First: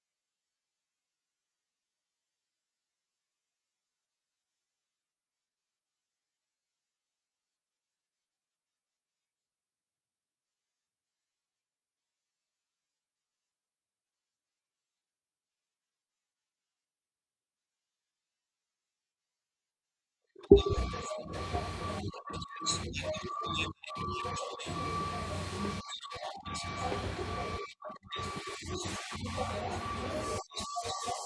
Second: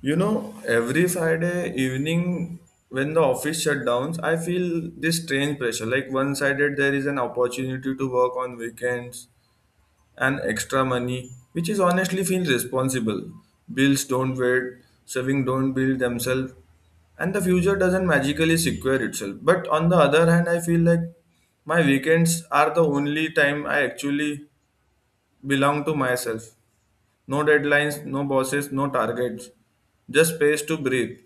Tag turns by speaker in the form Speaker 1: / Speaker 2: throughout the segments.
Speaker 1: You know, every Friday evening when the office shut downs, I feel this strange pressure. Like one sided, there is an opportunity to work on weekends and extra money, which is honestly feels responsible. Bills don't wait, saving don't build themselves, and the future doesn't magically secure itself. But on the other hand, I feel like my weekends are the only time I actually belong to myself. No deadlines, no bosses, no targets, just space to breathe.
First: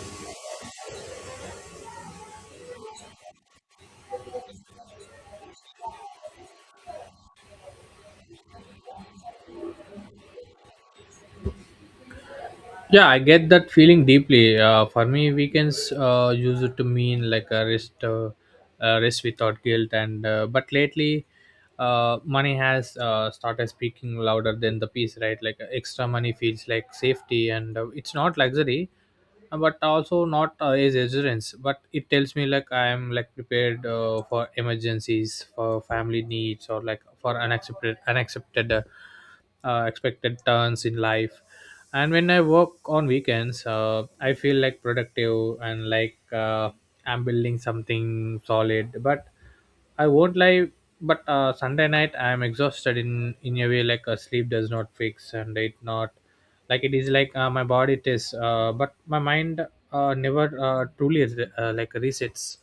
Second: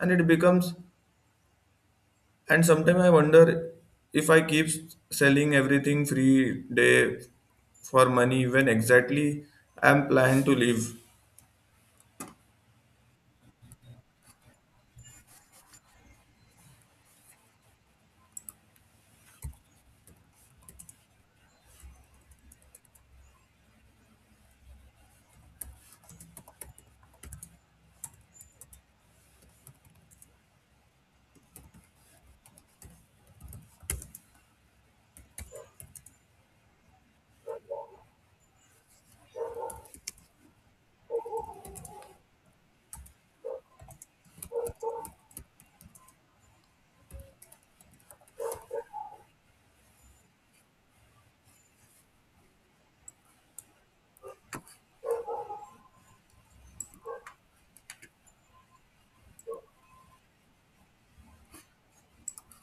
Speaker 1: And it becomes, and sometimes I wonder if I keep selling everything free day for money when exactly I'm planning to live.
Speaker 2: Yeah, I get that feeling deeply. For me weekends used to mean like a rest, a rest without guilt. And But lately money has started speaking louder than the peace, right? Like extra money feels like safety, and it's not luxury, but also not as assurance, but it tells me like I am like prepared for emergencies, for family needs, or like for unaccepted expected turns in life. And when I work on weekends, I feel like productive, and like I'm building something solid, but I won't lie, but Sunday night I am exhausted in a way like a sleep does not fix, and it not like it is, like my body it is, but my mind never truly like resets.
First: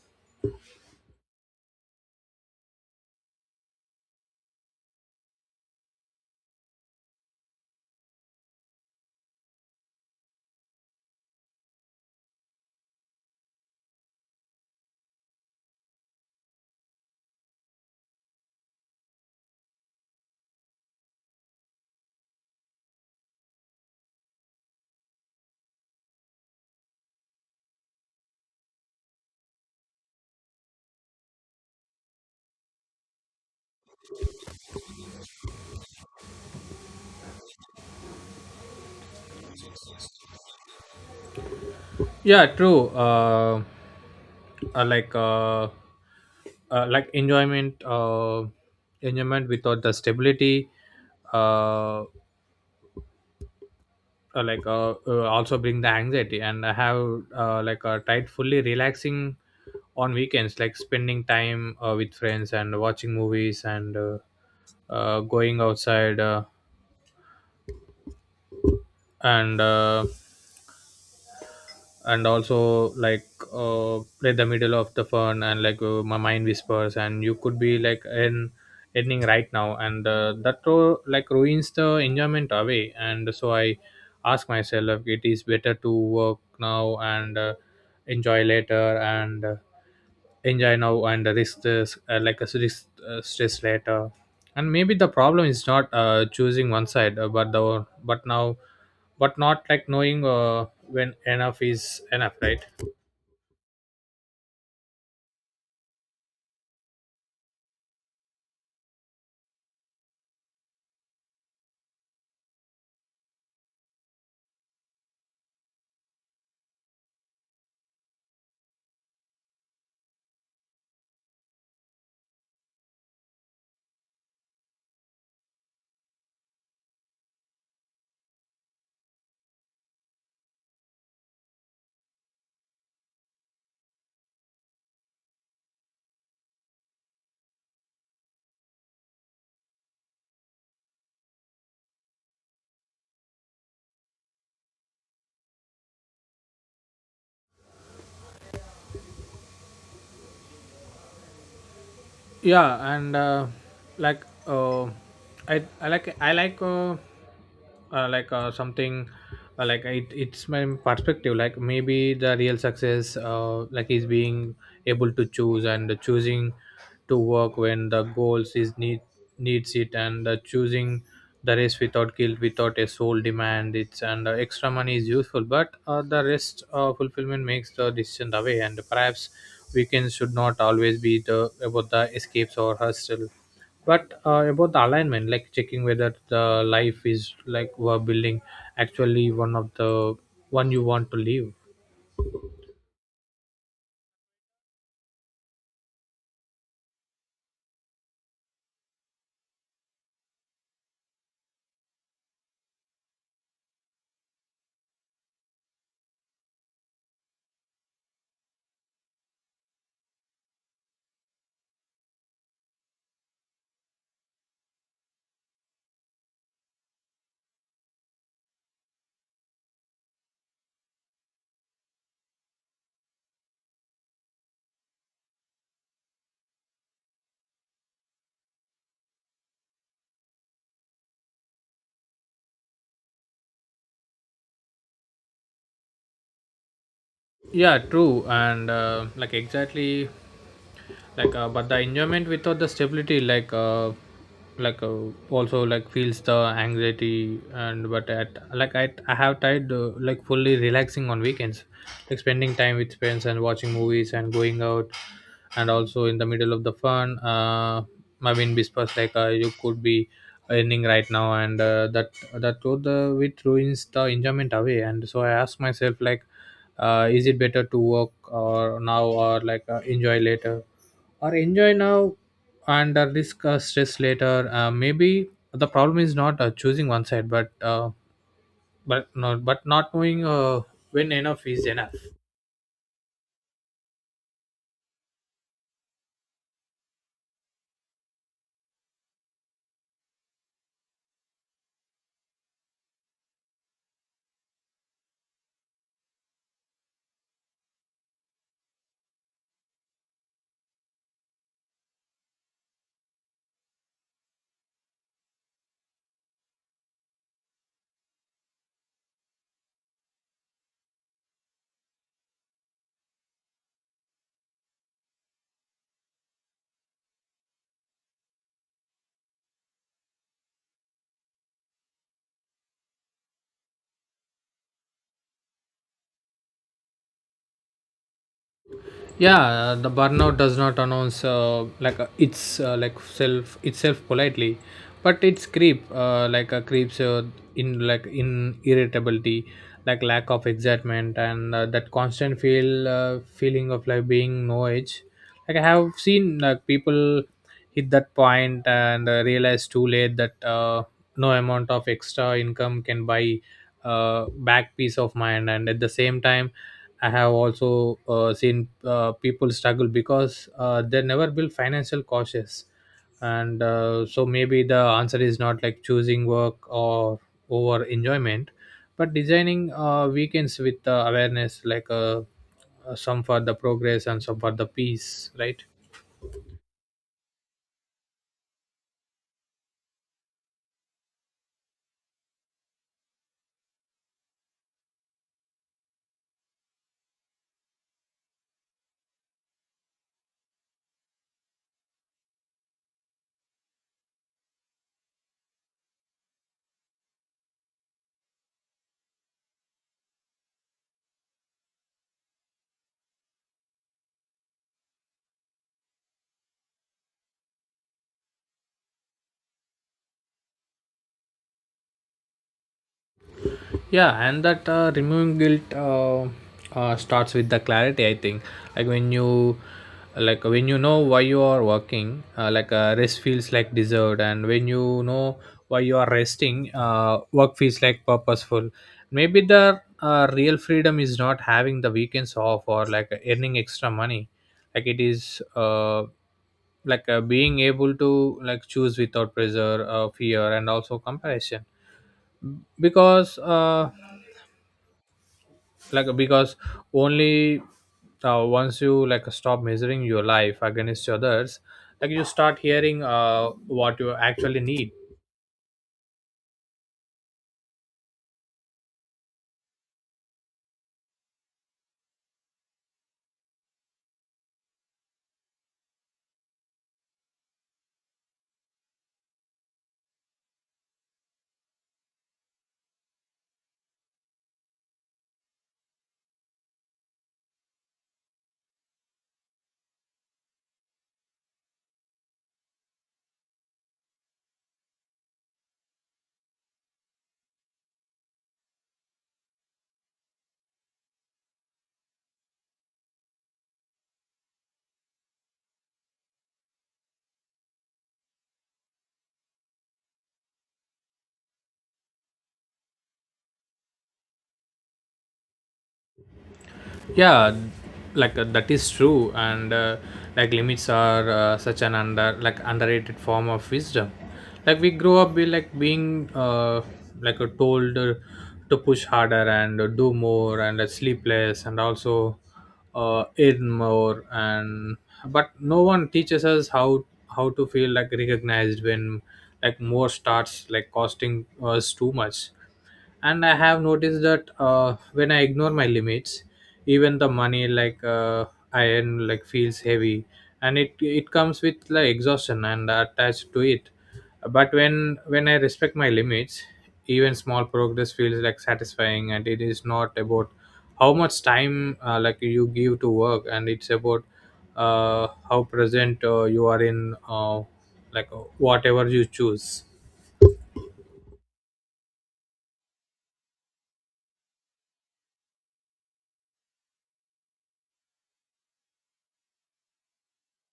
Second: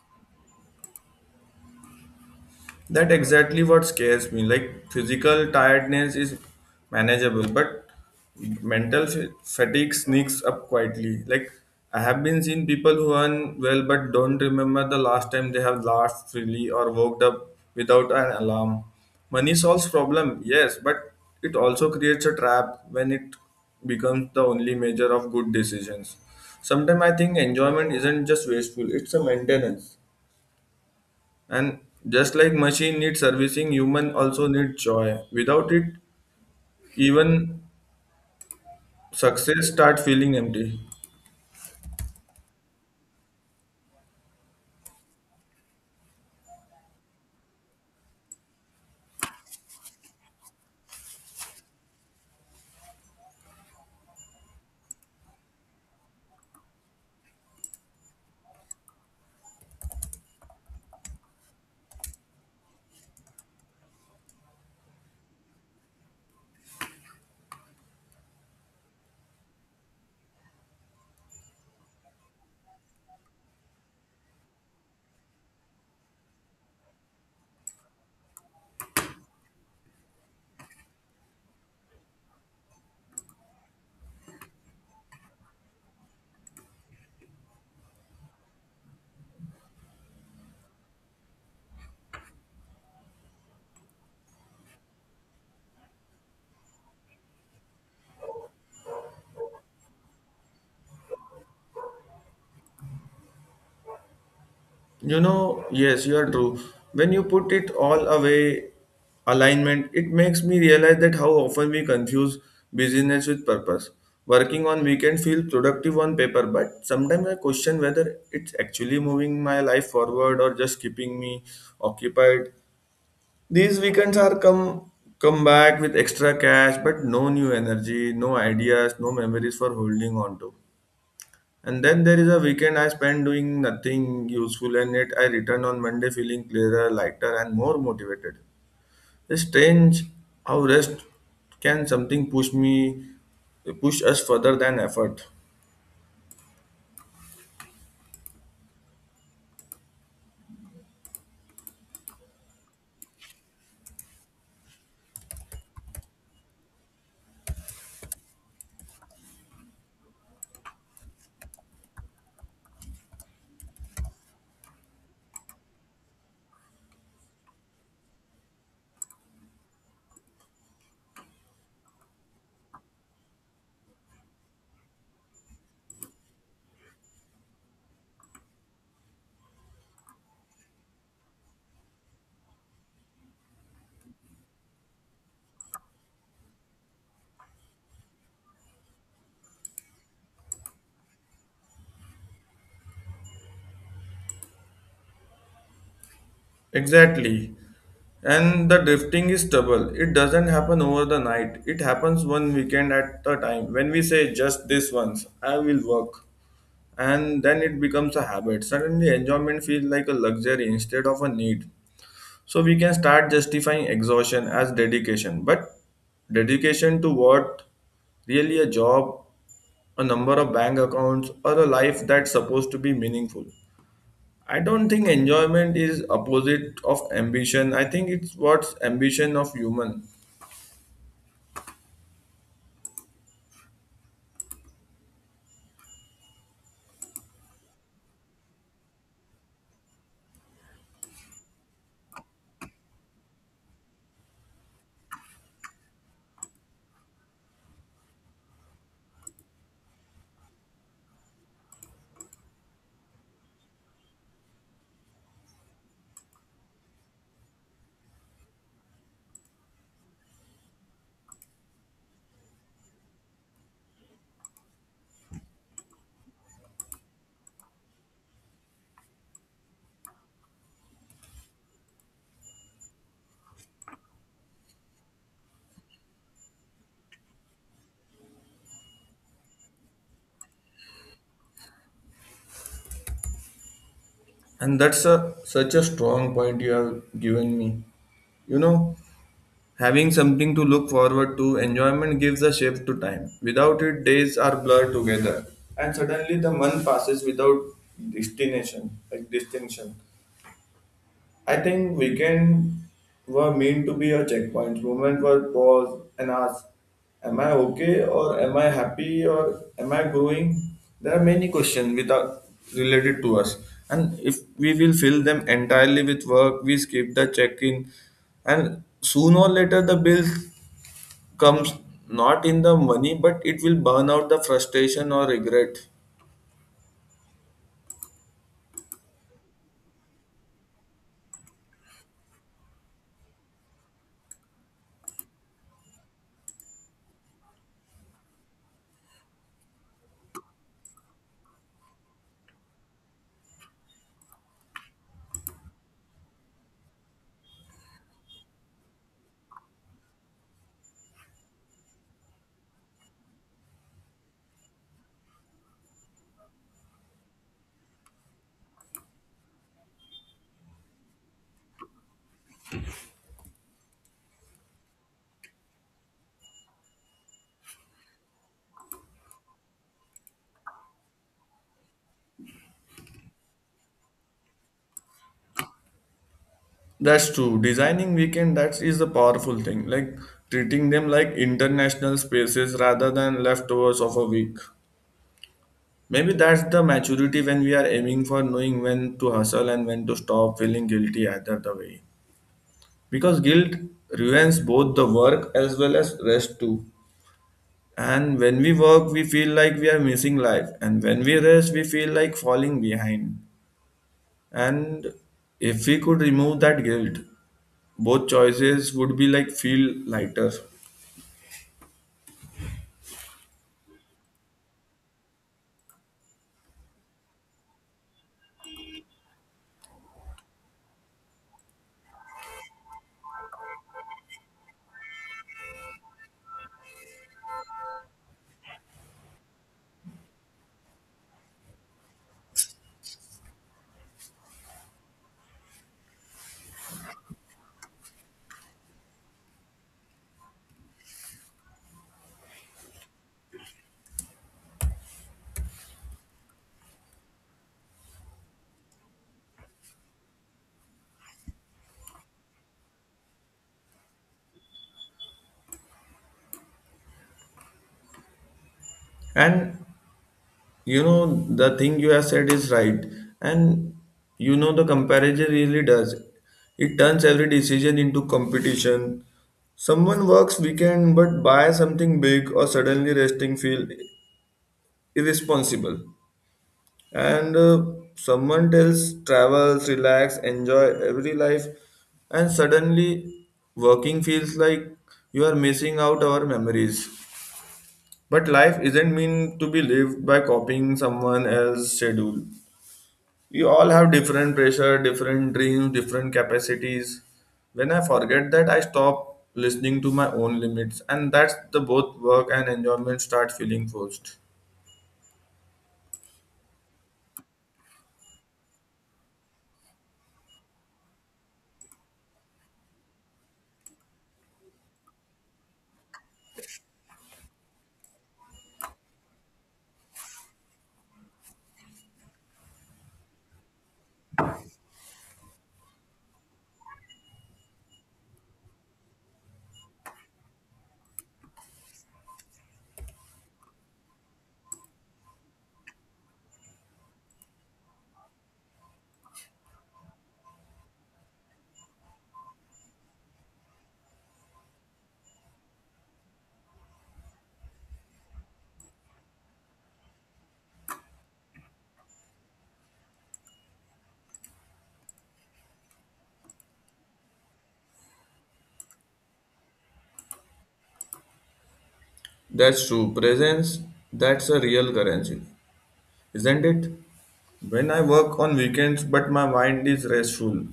Speaker 1: That exactly what scares me. Like physical tiredness is manageable, but mental fatigue sneaks up quietly. Like I have been seen people who earn well but don't remember the last time they have laughed freely or woke up without an alarm. Money solves problem, yes, but it also creates a trap when it becomes the only measure of good decisions. Sometimes I think enjoyment isn't just wasteful; it's a maintenance. And just like machine needs servicing, human also need joy. Without it, even success start feeling empty.
Speaker 2: Yeah, true. Uh, like uh, like enjoyment, enjoyment without the stability. Uh, also bring the anxiety. And I have tried fully relaxing on weekends, like spending time with friends and watching movies, and going outside, and uh, and also like the middle of the fun, and like my mind whispers, and you could be like in ending right now, and that like ruins the enjoyment away. And so I ask myself, it is better to work now and enjoy later, and enjoy now and risk this, like a risk, stress later. And maybe the problem is not choosing one side, but the but now, but not like knowing when enough is enough, right?
Speaker 1: You know, yes, you are true. When you put it all away, alignment, it makes me realize that how often we confuse busyness with purpose. Working on weekend feel productive on paper, but sometimes I question whether it's actually moving my life forward or just keeping me occupied. These weekends are come back with extra cash, but no new energy, no ideas, no memories for holding on to. And then there is a weekend I spend doing nothing useful, and yet I return on Monday feeling clearer, lighter, and more motivated. It's strange how rest can something push us further than effort.
Speaker 2: Yeah. And uh, like uh, I like something, like it's my perspective, like maybe the real success, like is being able to choose, and choosing to work when the goals is needs it, and choosing the race without guilt, without a sole demand. It's and extra money is useful, but the rest, fulfillment makes the decision the way. And perhaps weekends should not always be the about the escapes or hustle, but about the alignment, like checking whether the life is like we're building actually one of the one you want to live.
Speaker 1: Exactly. And the drifting is trouble. It doesn't happen over the night. It happens one weekend at a time. When we say just this once, I will work. And then it becomes a habit. Suddenly enjoyment feels like a luxury instead of a need. So we can start justifying exhaustion as dedication. But dedication to what? Really a job, a number of bank accounts, or a life that's supposed to be meaningful. I don't think enjoyment is opposite of ambition. I think it's what's ambition of human.
Speaker 2: Yeah, true. And Like exactly, like but the enjoyment without the stability, like uh, also like feels the anxiety. And but at like I have tried like fully relaxing on weekends, like spending time with friends and watching movies and going out. And also in the middle of the fun, my wind whispers, like you could be earning right now. And that through the it ruins the enjoyment away. And so I ask myself, like is it better to work or now, or like enjoy later or enjoy now and discuss stress later. Maybe the problem is not choosing one side, but but not knowing when enough is enough.
Speaker 1: And that's a such a strong point you have given me. You know, having something to look forward to, enjoyment gives a shape to time. Without it, days are blurred together. And suddenly the month passes without destination, like distinction. I think weekend were meant to be a checkpoint. Moment were pause and ask, am I okay or am I happy or am I growing? There are many questions without related to us. And if we will fill them entirely with work, we skip the check-in and sooner or later the bill comes not in the money but it will burn out the frustration or regret.
Speaker 2: Yeah. The burnout does not announce like it's like self itself politely, but it's creeps in, like in irritability, like lack of excitement, and that constant feel, feeling of like being no edge. Like I have seen like people hit that point, and realize too late that no amount of extra income can buy back peace of mind. And at the same time, I have also seen people struggle because they never build financial cautious. And so maybe the answer is not like choosing work or over enjoyment, but designing weekends with awareness, like some for the progress and some for the peace, right?
Speaker 1: That's true. Designing weekend that is a powerful thing. Like treating them like international spaces rather than leftovers of a week. Maybe that's the maturity when we are aiming for knowing when to hustle and when to stop feeling guilty either the way. Because guilt ruins both the work as well as rest too. And when we work, we feel like we are missing life. And when we rest, we feel like falling behind. And if we could remove that guilt, both choices would be like feel lighter.
Speaker 2: Yeah. And that removing guilt, starts with the clarity, I think. like when you like when you know why you are working, like rest feels like dessert. And when you know why you are resting, work feels like purposeful. Maybe the real freedom is not having the weekends off or like earning extra money, like it is like being able to like choose without pressure, fear, and also comparison. Because because only once you like stop measuring your life against others, like you start hearing what you actually need.
Speaker 1: And you know, the thing you have said is right. And you know, the comparison really does. It turns every decision into competition. Someone works weekend but buys something big or suddenly resting feel irresponsible. And Someone tells travels relax enjoy every life and suddenly working feels like you are missing out our memories. But life isn't meant to be lived by copying someone else's schedule. You all have different pressure different dreams different capacities. When I forget that I stop listening to my own limits, and that's the both work and enjoyment start feeling forced.
Speaker 2: Yeah, like that is true. And like limits are such an under, like underrated form of wisdom. Like we grow up with like being, told to push harder, and do more, and sleep less, and also earn more. And but no one teaches us how to feel like recognized when like more starts like costing us too much. And I have noticed that when I ignore my limits, even the money like I earn like feels heavy, and it comes with like exhaustion and attached to it. But when I respect my limits, even small progress feels like satisfying. And it is not about how much time like you give to work, and it's about how present you are in whatever you choose.
Speaker 1: That's true presence, that's a real currency, isn't it? When I work on weekends, but my mind is restful.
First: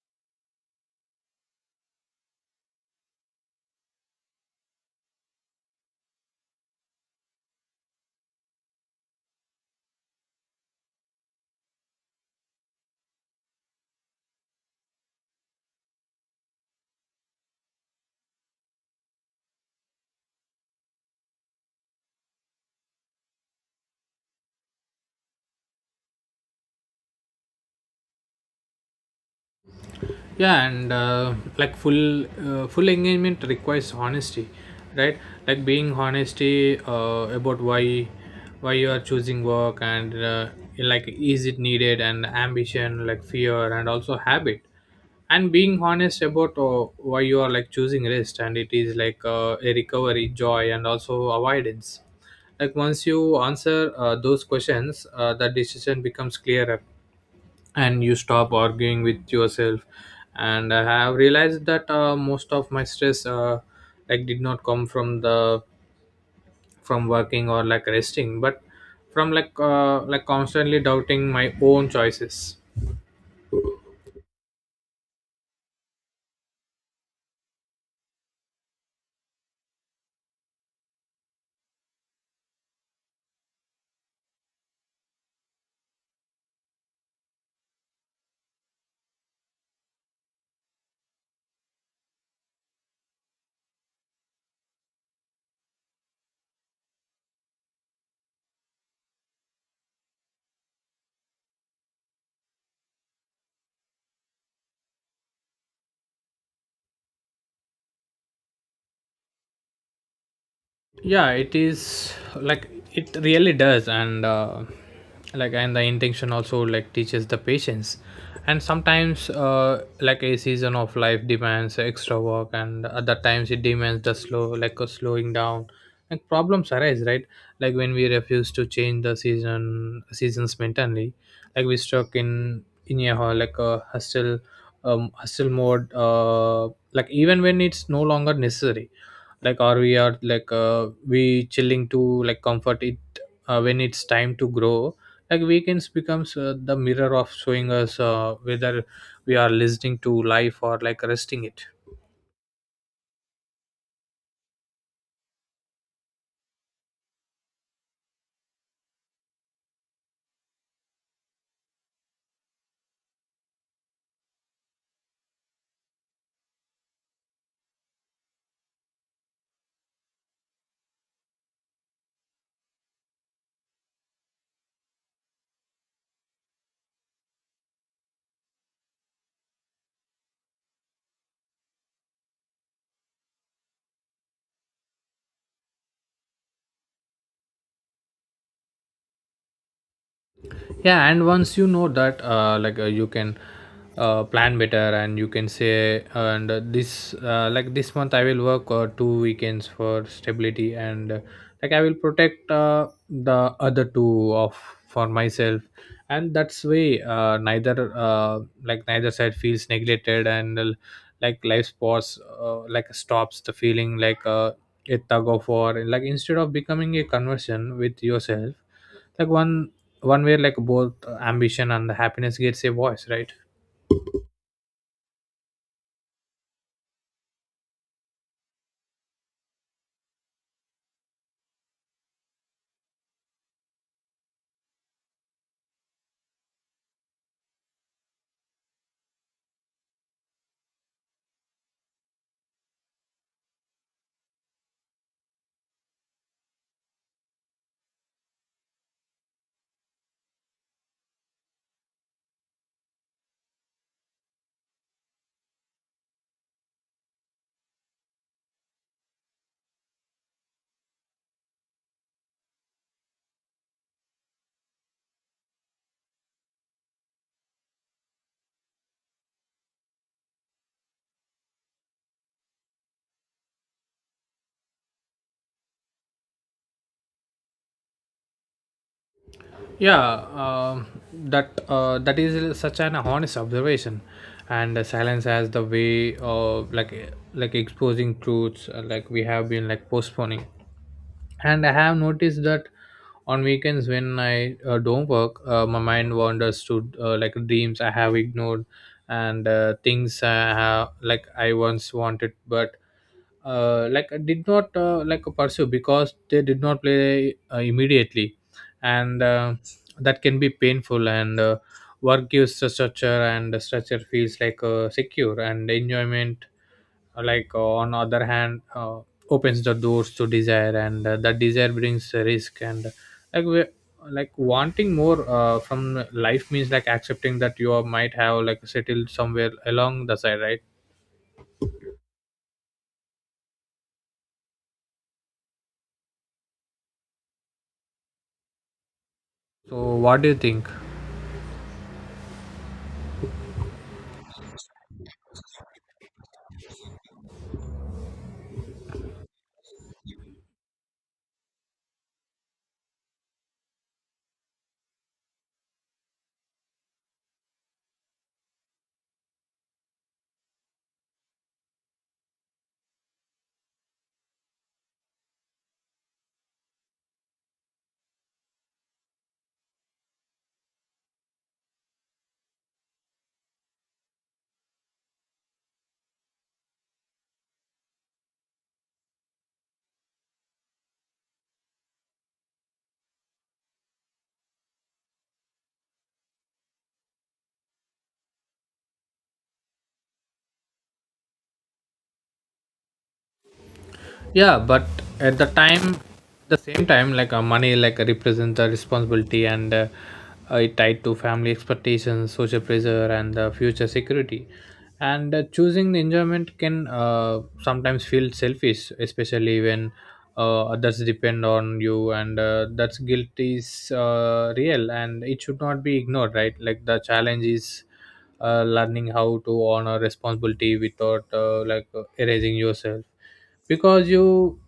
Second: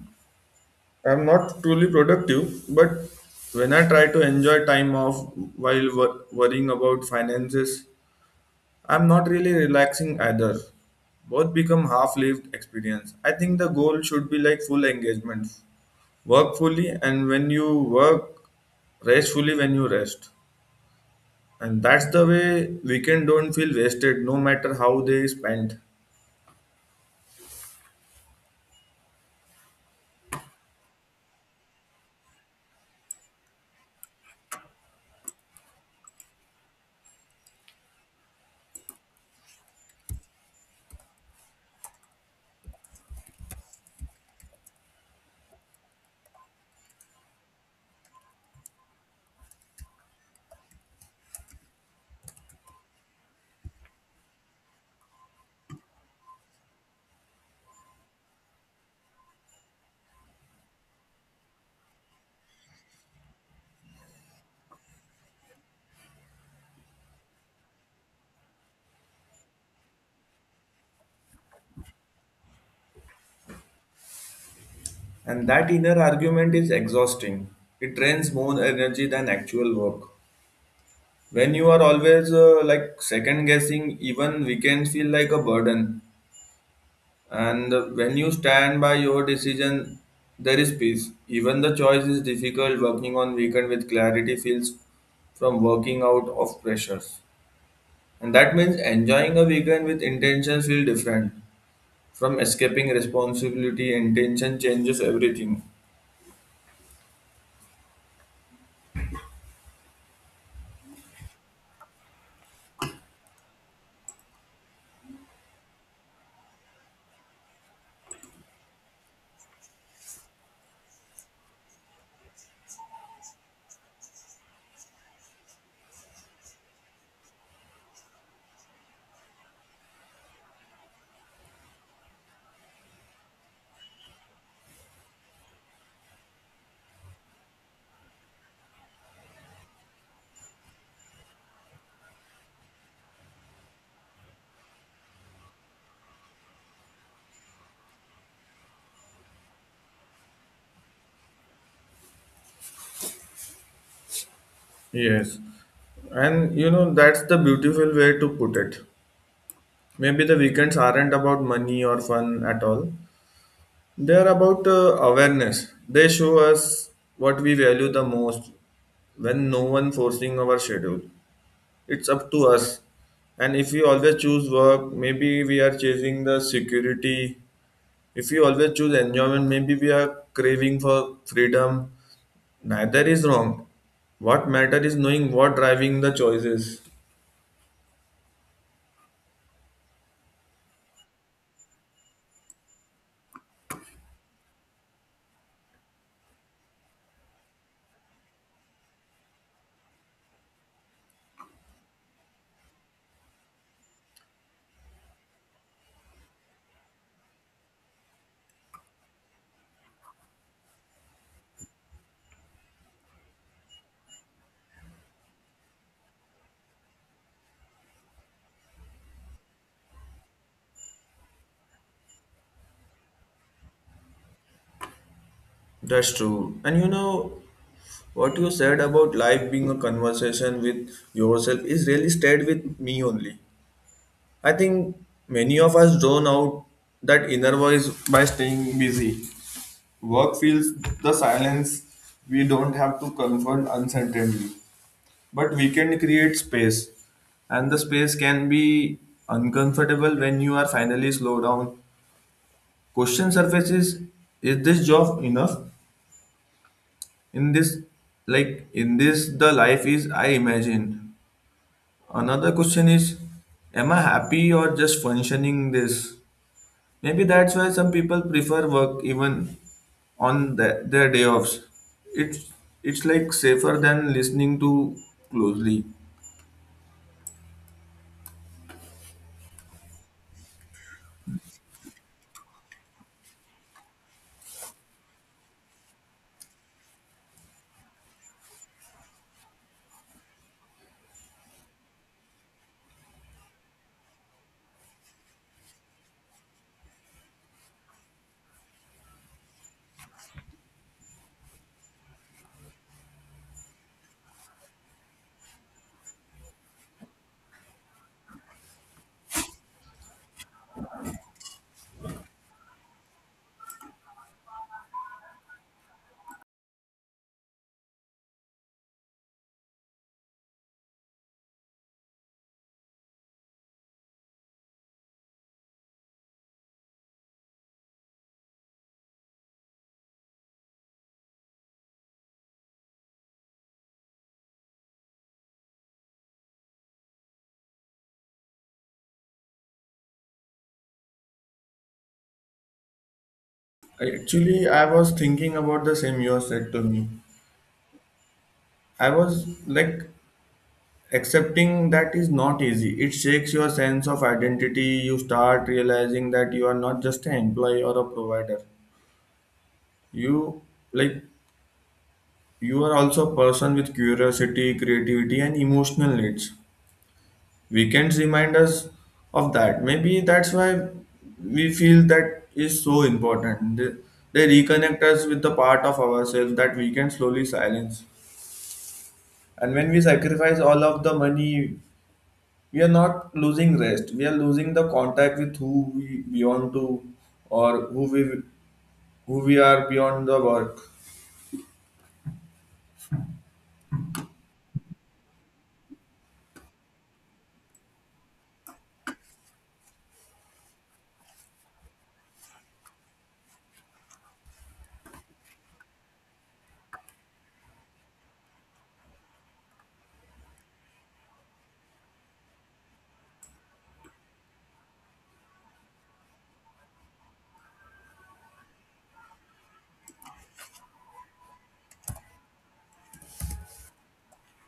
Speaker 1: I'm not truly productive, but when I try to enjoy time off while worrying about finances, I'm not really relaxing either. Both become half lived experience. I think the goal should be like full engagement. Work fully, and when you work, rest fully when you rest. And that's the way weekend don't feel wasted no matter how they spent.
Speaker 2: Yeah. And like full, full engagement requires honesty, right? Like being honesty about why you are choosing work, and like is it needed, and ambition, like fear, and also habit. And being honest about why you are like choosing rest, and it is like a recovery, joy, and also avoidance. Like once you answer those questions, the decision becomes clearer, and you stop arguing with yourself. And I have realized that most of my stress, like did not come from the, from working or like resting, but from like constantly doubting my own choices.
Speaker 1: And that inner argument is exhausting. It drains more energy than actual work. When you are always like second guessing, even weekends feel like a burden. And when you stand by your decision, there is peace. Even the choice is difficult. Working on weekend with clarity feels from working out of pressures. And that means enjoying a weekend with intention feel different from escaping responsibility. Intention changes everything.
Speaker 2: Yeah, it is like, it really does. And like, and the intention also like teaches the patience. And sometimes, like a season of life demands extra work, and other times it demands the slow, like a slowing down. Like problems arise, right? Like when we refuse to change the seasons mentally, like we stuck in a like a hustle, hustle mode, like even when it's no longer necessary. Like or we are like we chilling to like comfort it, when it's time to grow. Like weekends becomes the mirror of showing us whether we are listening to life or like resting it.
Speaker 1: Yes, and you know, that's the beautiful way to put it. Maybe the weekends aren't about money or fun at all, they're about awareness. They show us what we value the most when no one forcing our schedule. It's up to us. And if we always choose work, maybe we are chasing the security. If we always choose enjoyment, maybe we are craving for freedom. Neither is wrong. What matter is knowing what driving the choices.
Speaker 2: Yeah. And once you know that, you can plan better, and you can say and this like this month I will work two weekends for stability, and like I will protect the other two of for myself. And that's way neither, neither side feels neglected. And like life sports, like stops the feeling like a tug of war, like instead of becoming a conversion with yourself. Like one way, like both ambition and the happiness gets a voice, right?
Speaker 1: That's true. And you know, what you said about life being a conversation with yourself is really stayed with me only. I think many of us drown out that inner voice by staying busy. Work feels the silence we don't have to confront uncertainly. But we can create space. And the space can be uncomfortable when you are finally slow down. Question surfaces, is this job enough? In this like in this the life is I imagine another question is am I happy or just functioning this maybe that's why some people prefer work even on the, their day offs. it's it's like safer than listening to closely.
Speaker 2: Yeah. um, that that is such an honest observation. And silence has the way of like exposing truths like we have been like postponing. And I have noticed that on weekends, when I don't work, my mind wanders to like dreams I have ignored, and things I have like I once wanted, but did not like pursue because they did not play immediately. And that can be painful. And work gives a structure, and the structure feels like secure. And enjoyment on other hand, opens the doors to desire. And that desire brings a risk, and like we, like wanting more from life means like accepting that you are- might have like settled somewhere along the side, right? So what do you think?
Speaker 1: Actually I was thinking about the same you said to me. I was like accepting that is not easy. It shakes your sense of identity. You start realizing that you are not just an employee or a provider. You like you are also a person with curiosity, creativity, and emotional needs. Weekends remind us of that. Maybe that's why we feel that is so important. They reconnect us with the part of ourselves that we can slowly silence. And when we sacrifice all of the money, we are not losing rest, we are losing the contact with who we belong to, or who we are beyond the work.
Speaker 2: Yeah, but at the time, the same time, like money like represents the responsibility, and it tied to family expectations, social pressure, and future security. And choosing the enjoyment can sometimes feel selfish, especially when others depend on you, and that's guilt is real, and it should not be ignored, right? Like the challenge is learning how to honor responsibility without erasing yourself. Because you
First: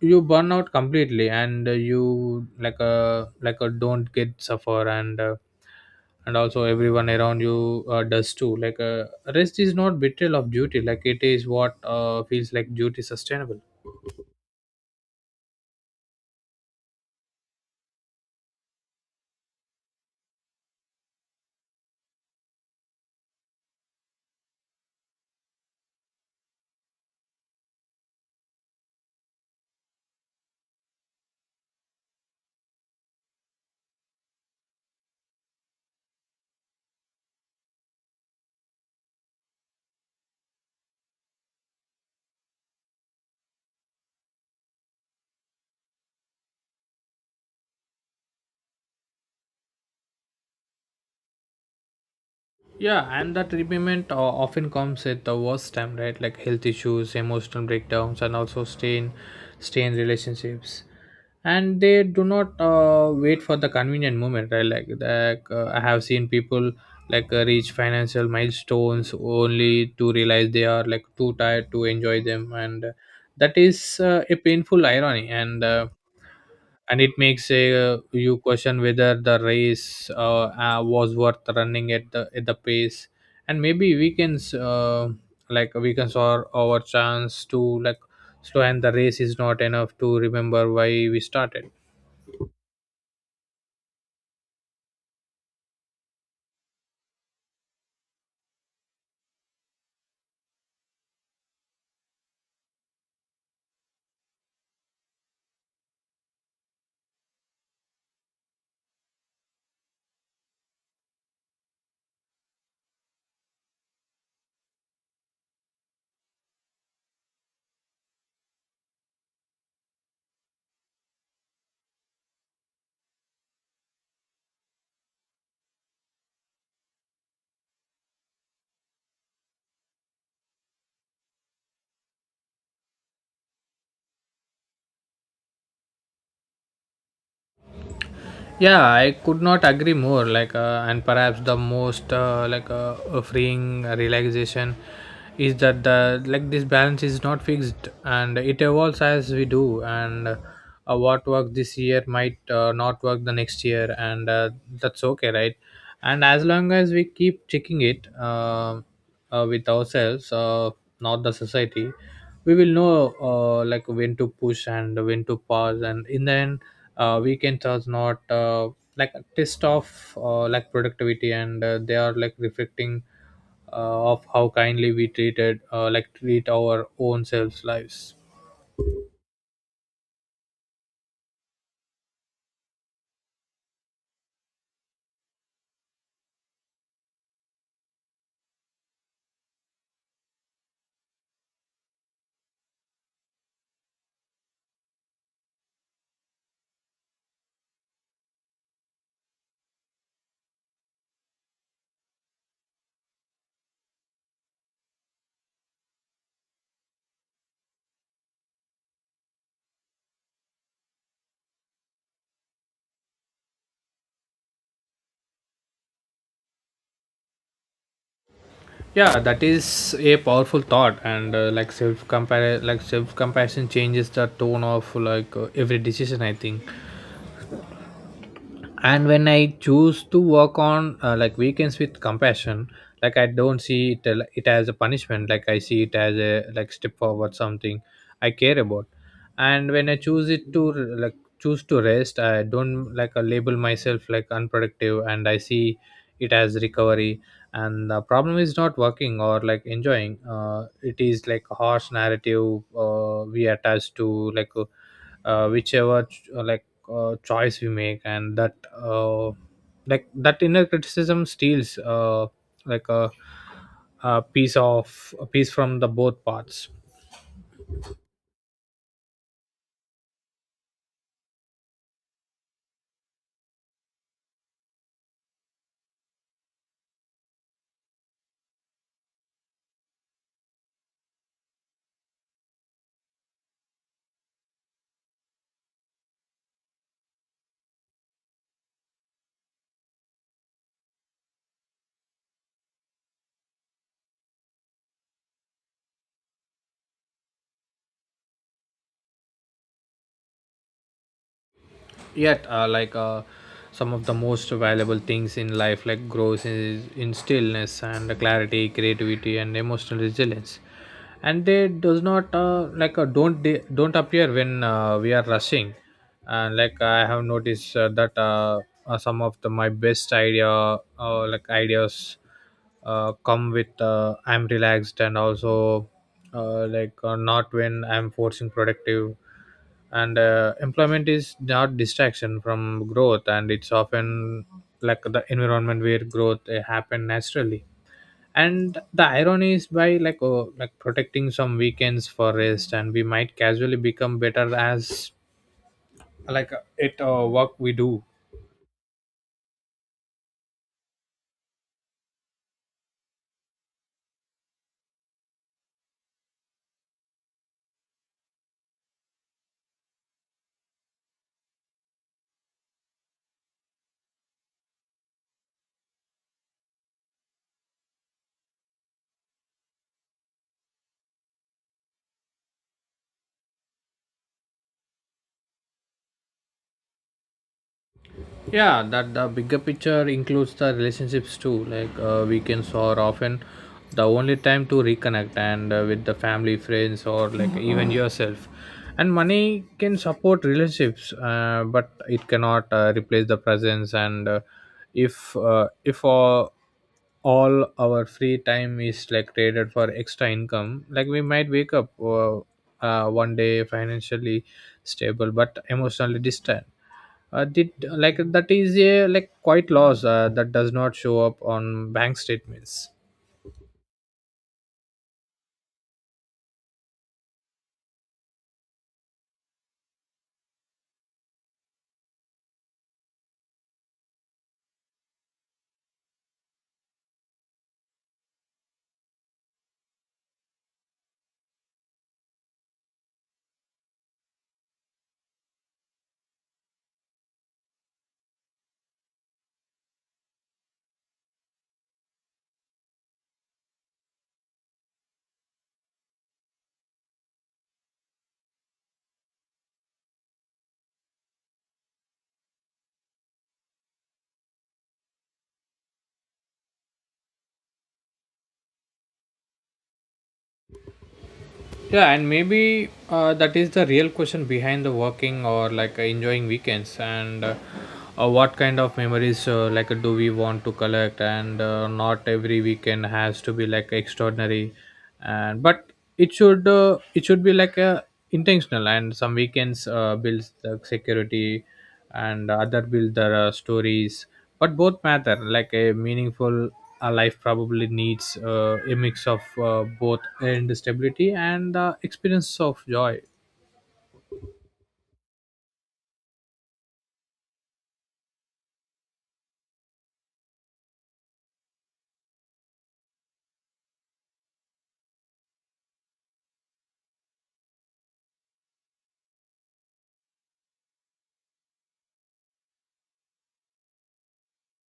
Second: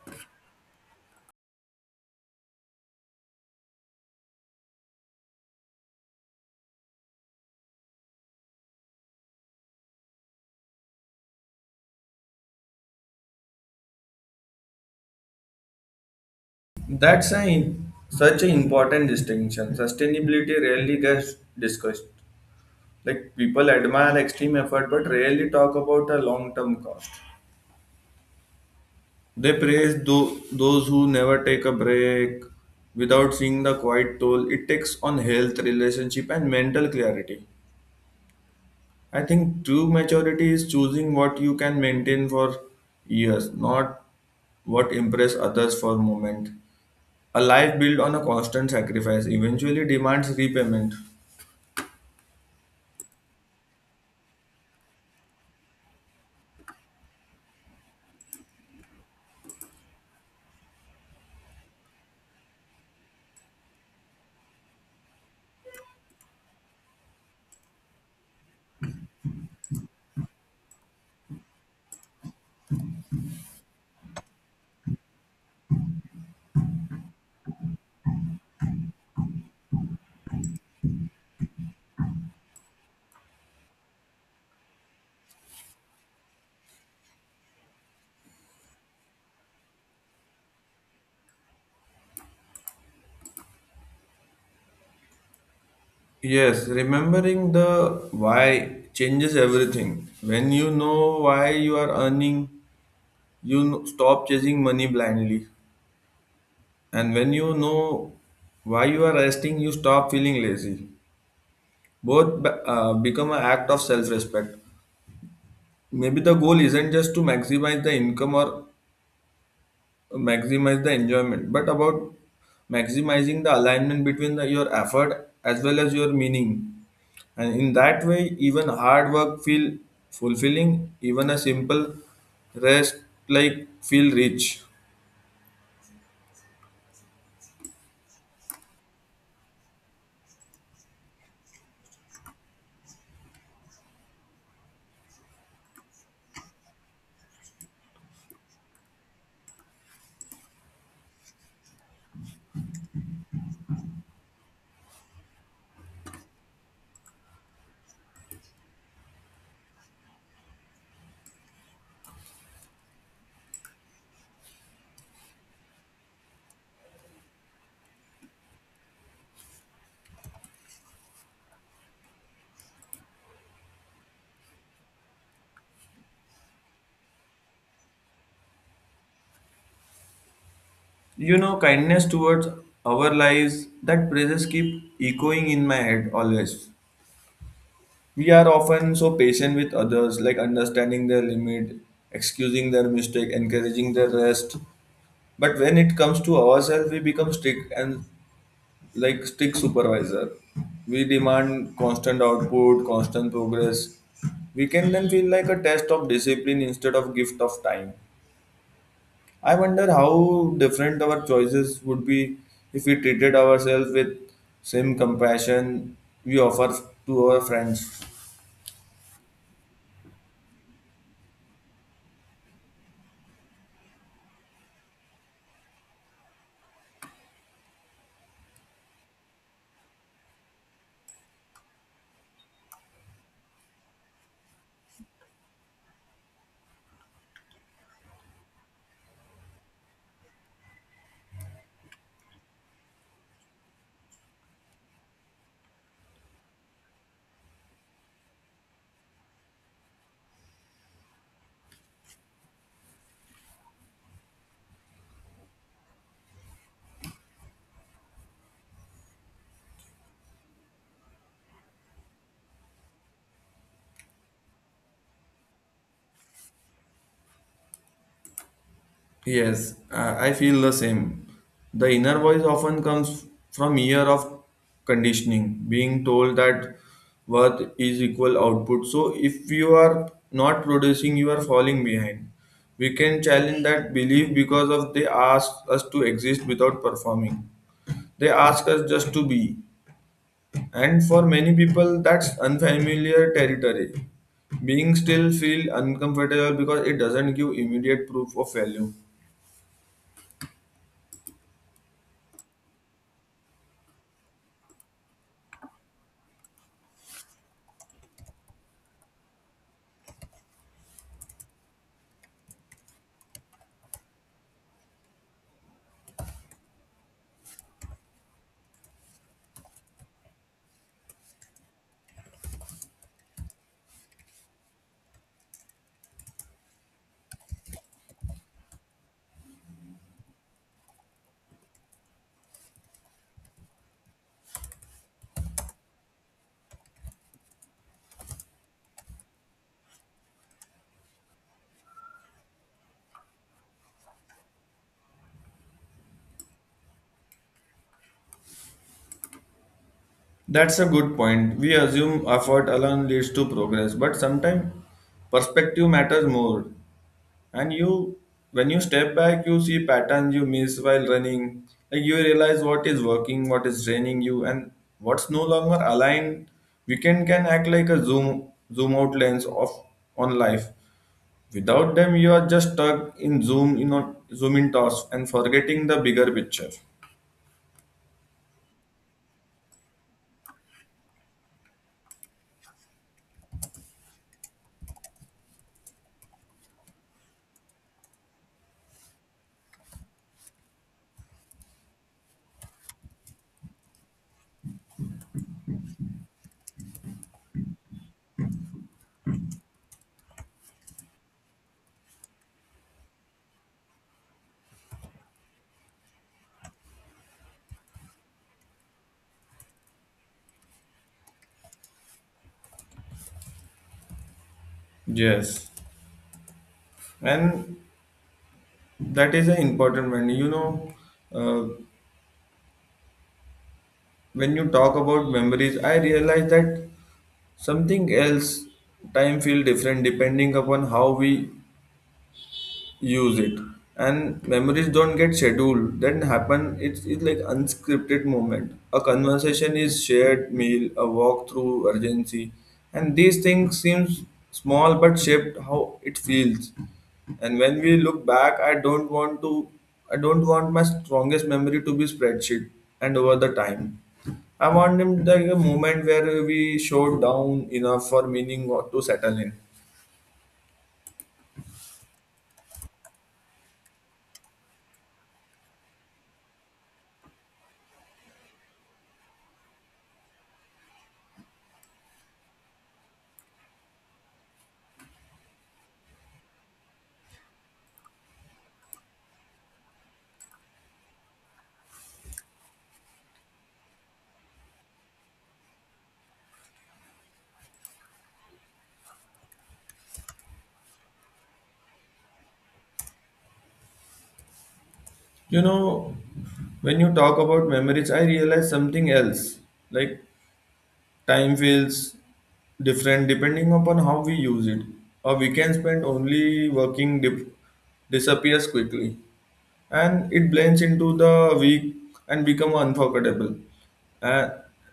Speaker 2: you burn out completely, and you like a don't get suffer, and and also everyone around you does too. Like rest is not betrayal of duty, like it is what feels like duty sustainable.
Speaker 1: That's a such an important distinction. Sustainability rarely gets discussed. Like people admire extreme effort but rarely talk about a long-term cost. They praise those who never take a break without seeing the quiet toll it takes on health relationship and mental clarity. I think true maturity is choosing what you can maintain for years, not what impress others for a moment. A life built on a constant sacrifice eventually demands repayment.
Speaker 2: Yeah, and that repayment often comes at the worst time, right? Like health issues, emotional breakdowns, and also strain relationships. And they do not wait for the convenient moment, right? Like I have seen people reach financial milestones only to realize they are like too tired to enjoy them, and that is a painful irony, and it makes you question whether the race was worth running at the pace. And maybe weekends or our chance to like slow, and the race is not enough to remember why we started.
Speaker 1: Yes, remembering the why changes everything. When you know why you are earning, you stop chasing money blindly. And when you know why you are resting, you stop feeling lazy. Both become an act of self respect. Maybe the goal isn't just to maximize the income or maximize the enjoyment but about maximizing the alignment between the, your effort as well as your meaning. And in that way even hard work feel fulfilling, even a simple rest like feel rich.
Speaker 2: Yeah, I could not agree more. And perhaps the most freeing relaxation is that the like this balance is not fixed and it evolves as we do, and what worked this year might not work the next year, and that's okay, right? And as long as we keep checking it with ourselves, not the society, we will know like when to push and when to pause. And in the end weekends are not like a test of like productivity, and they are like reflecting of how kindly we treated, like treat our own selves lives.
Speaker 1: You know, kindness towards our lives, that praises keep echoing in my head always. We are often so patient with others, like understanding their limit, excusing their mistake, encouraging their rest. But when it comes to ourselves, we become strict and like strict supervisor. We demand constant output, constant progress. We can then feel like a test of discipline instead of gift of time. I wonder how different our choices would be if we treated ourselves with same compassion we offer to our friends.
Speaker 2: Yeah, that is a powerful thought, and like self compare like self compassion changes the tone of every decision, I think. And when I choose to work on like weekends with compassion, like I don't see it as a punishment, like I see it as a like step forward something I care about. And when I choose to rest, I don't label myself like unproductive, and I see it as recovery. And the problem is not working or like enjoying, it is like a harsh narrative we attach to like whichever ch- like choice we make. And that, uh, like that inner criticism steals, like a, a piece of a piece from the both parts.
Speaker 1: Yes, I feel the same. The inner voice often comes from year of conditioning, being told that worth is equal output. So if you are not producing, you are falling behind. We can challenge that belief because of they ask us to exist without performing. They ask us just to be. And for many people, that's unfamiliar territory. Being still feel uncomfortable because it doesn't give immediate proof of value.
Speaker 2: Yet some of the most valuable things in life like growth is in stillness, and clarity, creativity, and emotional resilience, and they does not don't appear when we are rushing. And like I have noticed that some of the my best idea like ideas come with I'm relaxed, and also not when I'm forcing productive. And employment is not distraction from growth, and it's often like the environment where growth happen naturally. And the irony is by like oh, like protecting some weekends for rest, and we might casually become better as like it work we do.
Speaker 1: That's a good point. We assume effort alone leads to progress, but sometimes perspective matters more. And you, when you step back, you see patterns you miss while running. Like you realize what is working, what is draining you, and what's no longer aligned. Weekend can act like a zoom out lens of on life. Without them, you are just stuck in zoom in thoughts and forgetting the bigger picture.
Speaker 2: Yeah, that the bigger picture includes the relationships too, like weekends are often the only time to reconnect, and with the family, friends, or like even yourself. And money can support relationships, but it cannot replace the presence. And if all, all our free time is like traded for extra income, like we might wake up one day financially stable but emotionally distant. Uh, did like that is a like quite loss that does not show up on bank statements.
Speaker 1: Yes, and that is an important one. You know, uh, when you talk about memories, I realize that something else time feel different depending upon how we use it. And memories don't get scheduled that happen, it's like unscripted moment, a conversation is shared meal, a walk through urgency. And these things seems small but shaped how it feels. And when we look back, I don't want my strongest memory to be spreadsheet. And over the time I want him like a moment where we showed down enough for meaning or to settle in.
Speaker 2: Yeah, and maybe that is the real question behind the working or like enjoying weekends. And what kind of memories like do we want to collect? And not every weekend has to be like extraordinary, and but it should, it should be like a intentional. And some weekends builds the security, and other build their stories, but both matter. Like a meaningful life probably needs a mix of both, and stability and the experience of joy.
Speaker 1: You know, when you talk about memories, I realize something else. Like time feels different depending upon how we use it. A weekend spent only working disappears quickly and it blends into the week and become unforgettable. Uh,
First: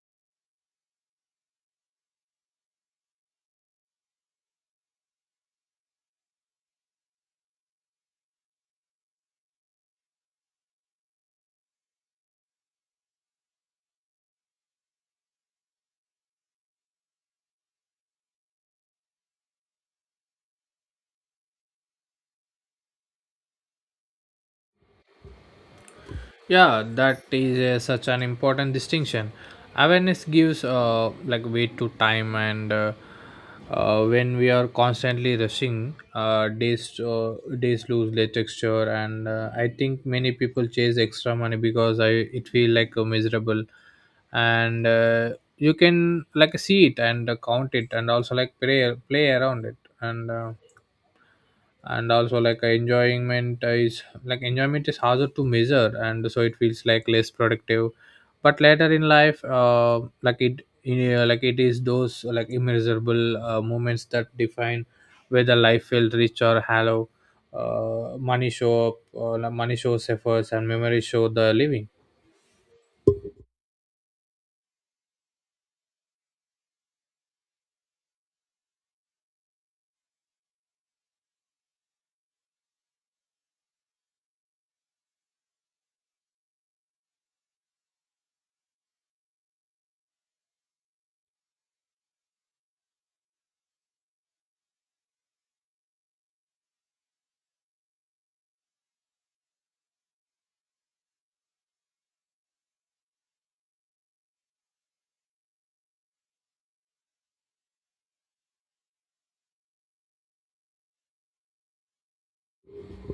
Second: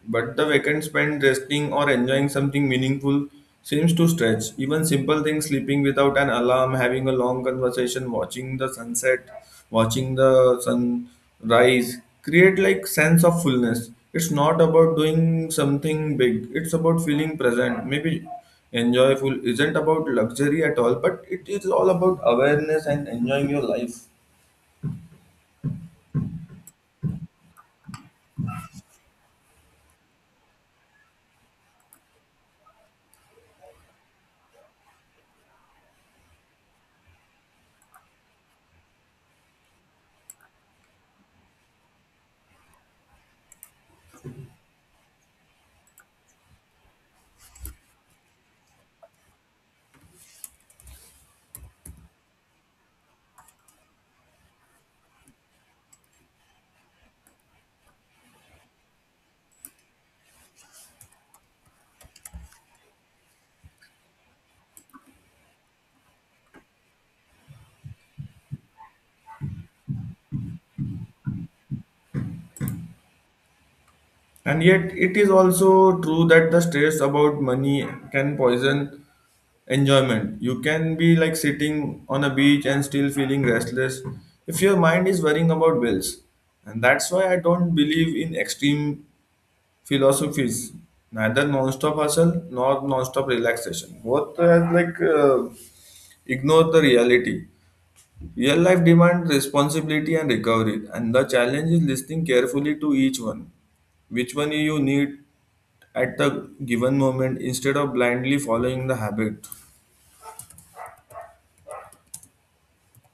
Speaker 1: but the weekend spent resting or enjoying something meaningful seems to stretch. Even simple things, sleeping without an alarm, having a long conversation, watching the sunset, watching the sun rise, create like sense of fullness. It's not about doing something big. It's about feeling present. Maybe enjoyful isn't about luxury at all, but it is all about awareness and enjoying your life.
Speaker 2: Yeah, that is such an important distinction. Awareness gives like weight to time, and when we are constantly rushing days days lose their texture. And I think many people chase extra money, because I it feel like miserable, and you can like see it and count it, and also like play around it. And and also like enjoyment is harder to measure, and so it feels like less productive. But later in life, it is those like immeasurable moments that define whether life felt rich or hollow. Money shows efforts, and memories show the living.
Speaker 1: And yet, it is also true that the stress about money can poison enjoyment. You can be like sitting on a beach and still feeling restless if your mind is worrying about bills. And that's why I don't believe in extreme philosophies, neither non-stop hustle nor non-stop relaxation. Both are like ignore the reality. Real life demands responsibility and recovery, and the challenge is listening carefully to each one. Which one you need at the given moment instead of blindly following the habit.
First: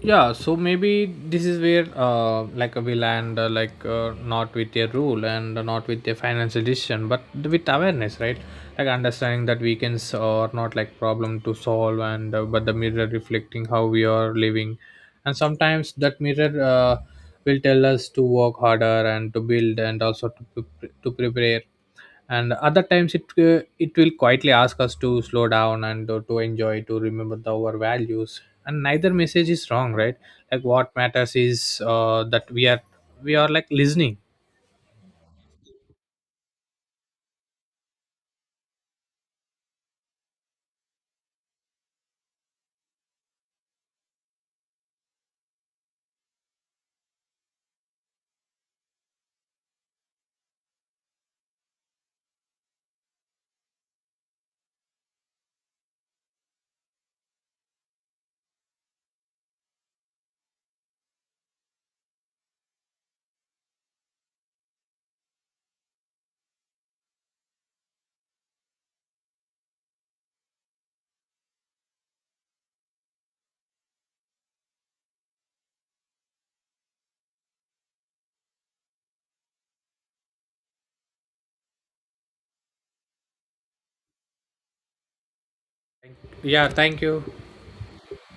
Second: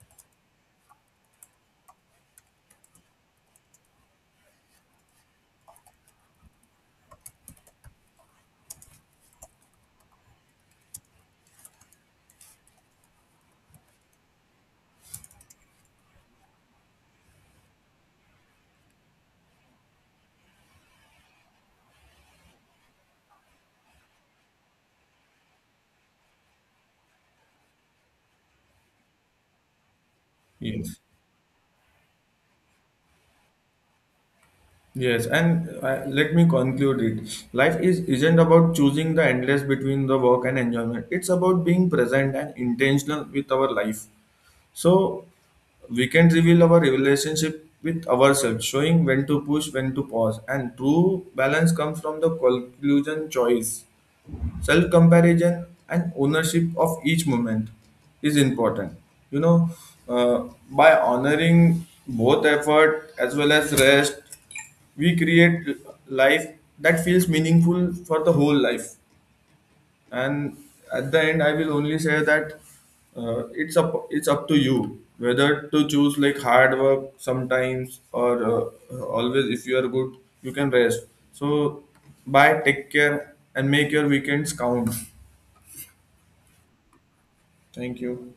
Speaker 2: Yeah, so maybe this is where like we land, not with a rule and not with a financial decision, but with awareness, right? Like understanding that weekends are not like problem to solve, and but the mirror reflecting how we are living. And sometimes that mirror will tell us to work harder and to build, and also to, pre- to prepare. And other times it, it will quietly ask us to slow down and to enjoy, to remember our values. And neither message is wrong, right? Like what
Speaker 1: Yes.
Speaker 2: matters is that we are like listening.
Speaker 1: Yes, and let me conclude it. Life is isn't about choosing the endless between the work and enjoyment. It's about being present and intentional with our life. So we can reveal our relationship with ourselves, showing when to push, when to pause, and true balance comes from the conclusion choice. Self comparison and ownership of each moment is important. You know, uh, by honoring both effort as well as rest, we create life that feels meaningful for the whole life. And at the end I will only say that it's up to you whether to choose like hard work sometimes or always. If you are good you can rest. So bye, take care and make your weekends count.
Speaker 2: Yeah, thank you.
Speaker 1: Thank you.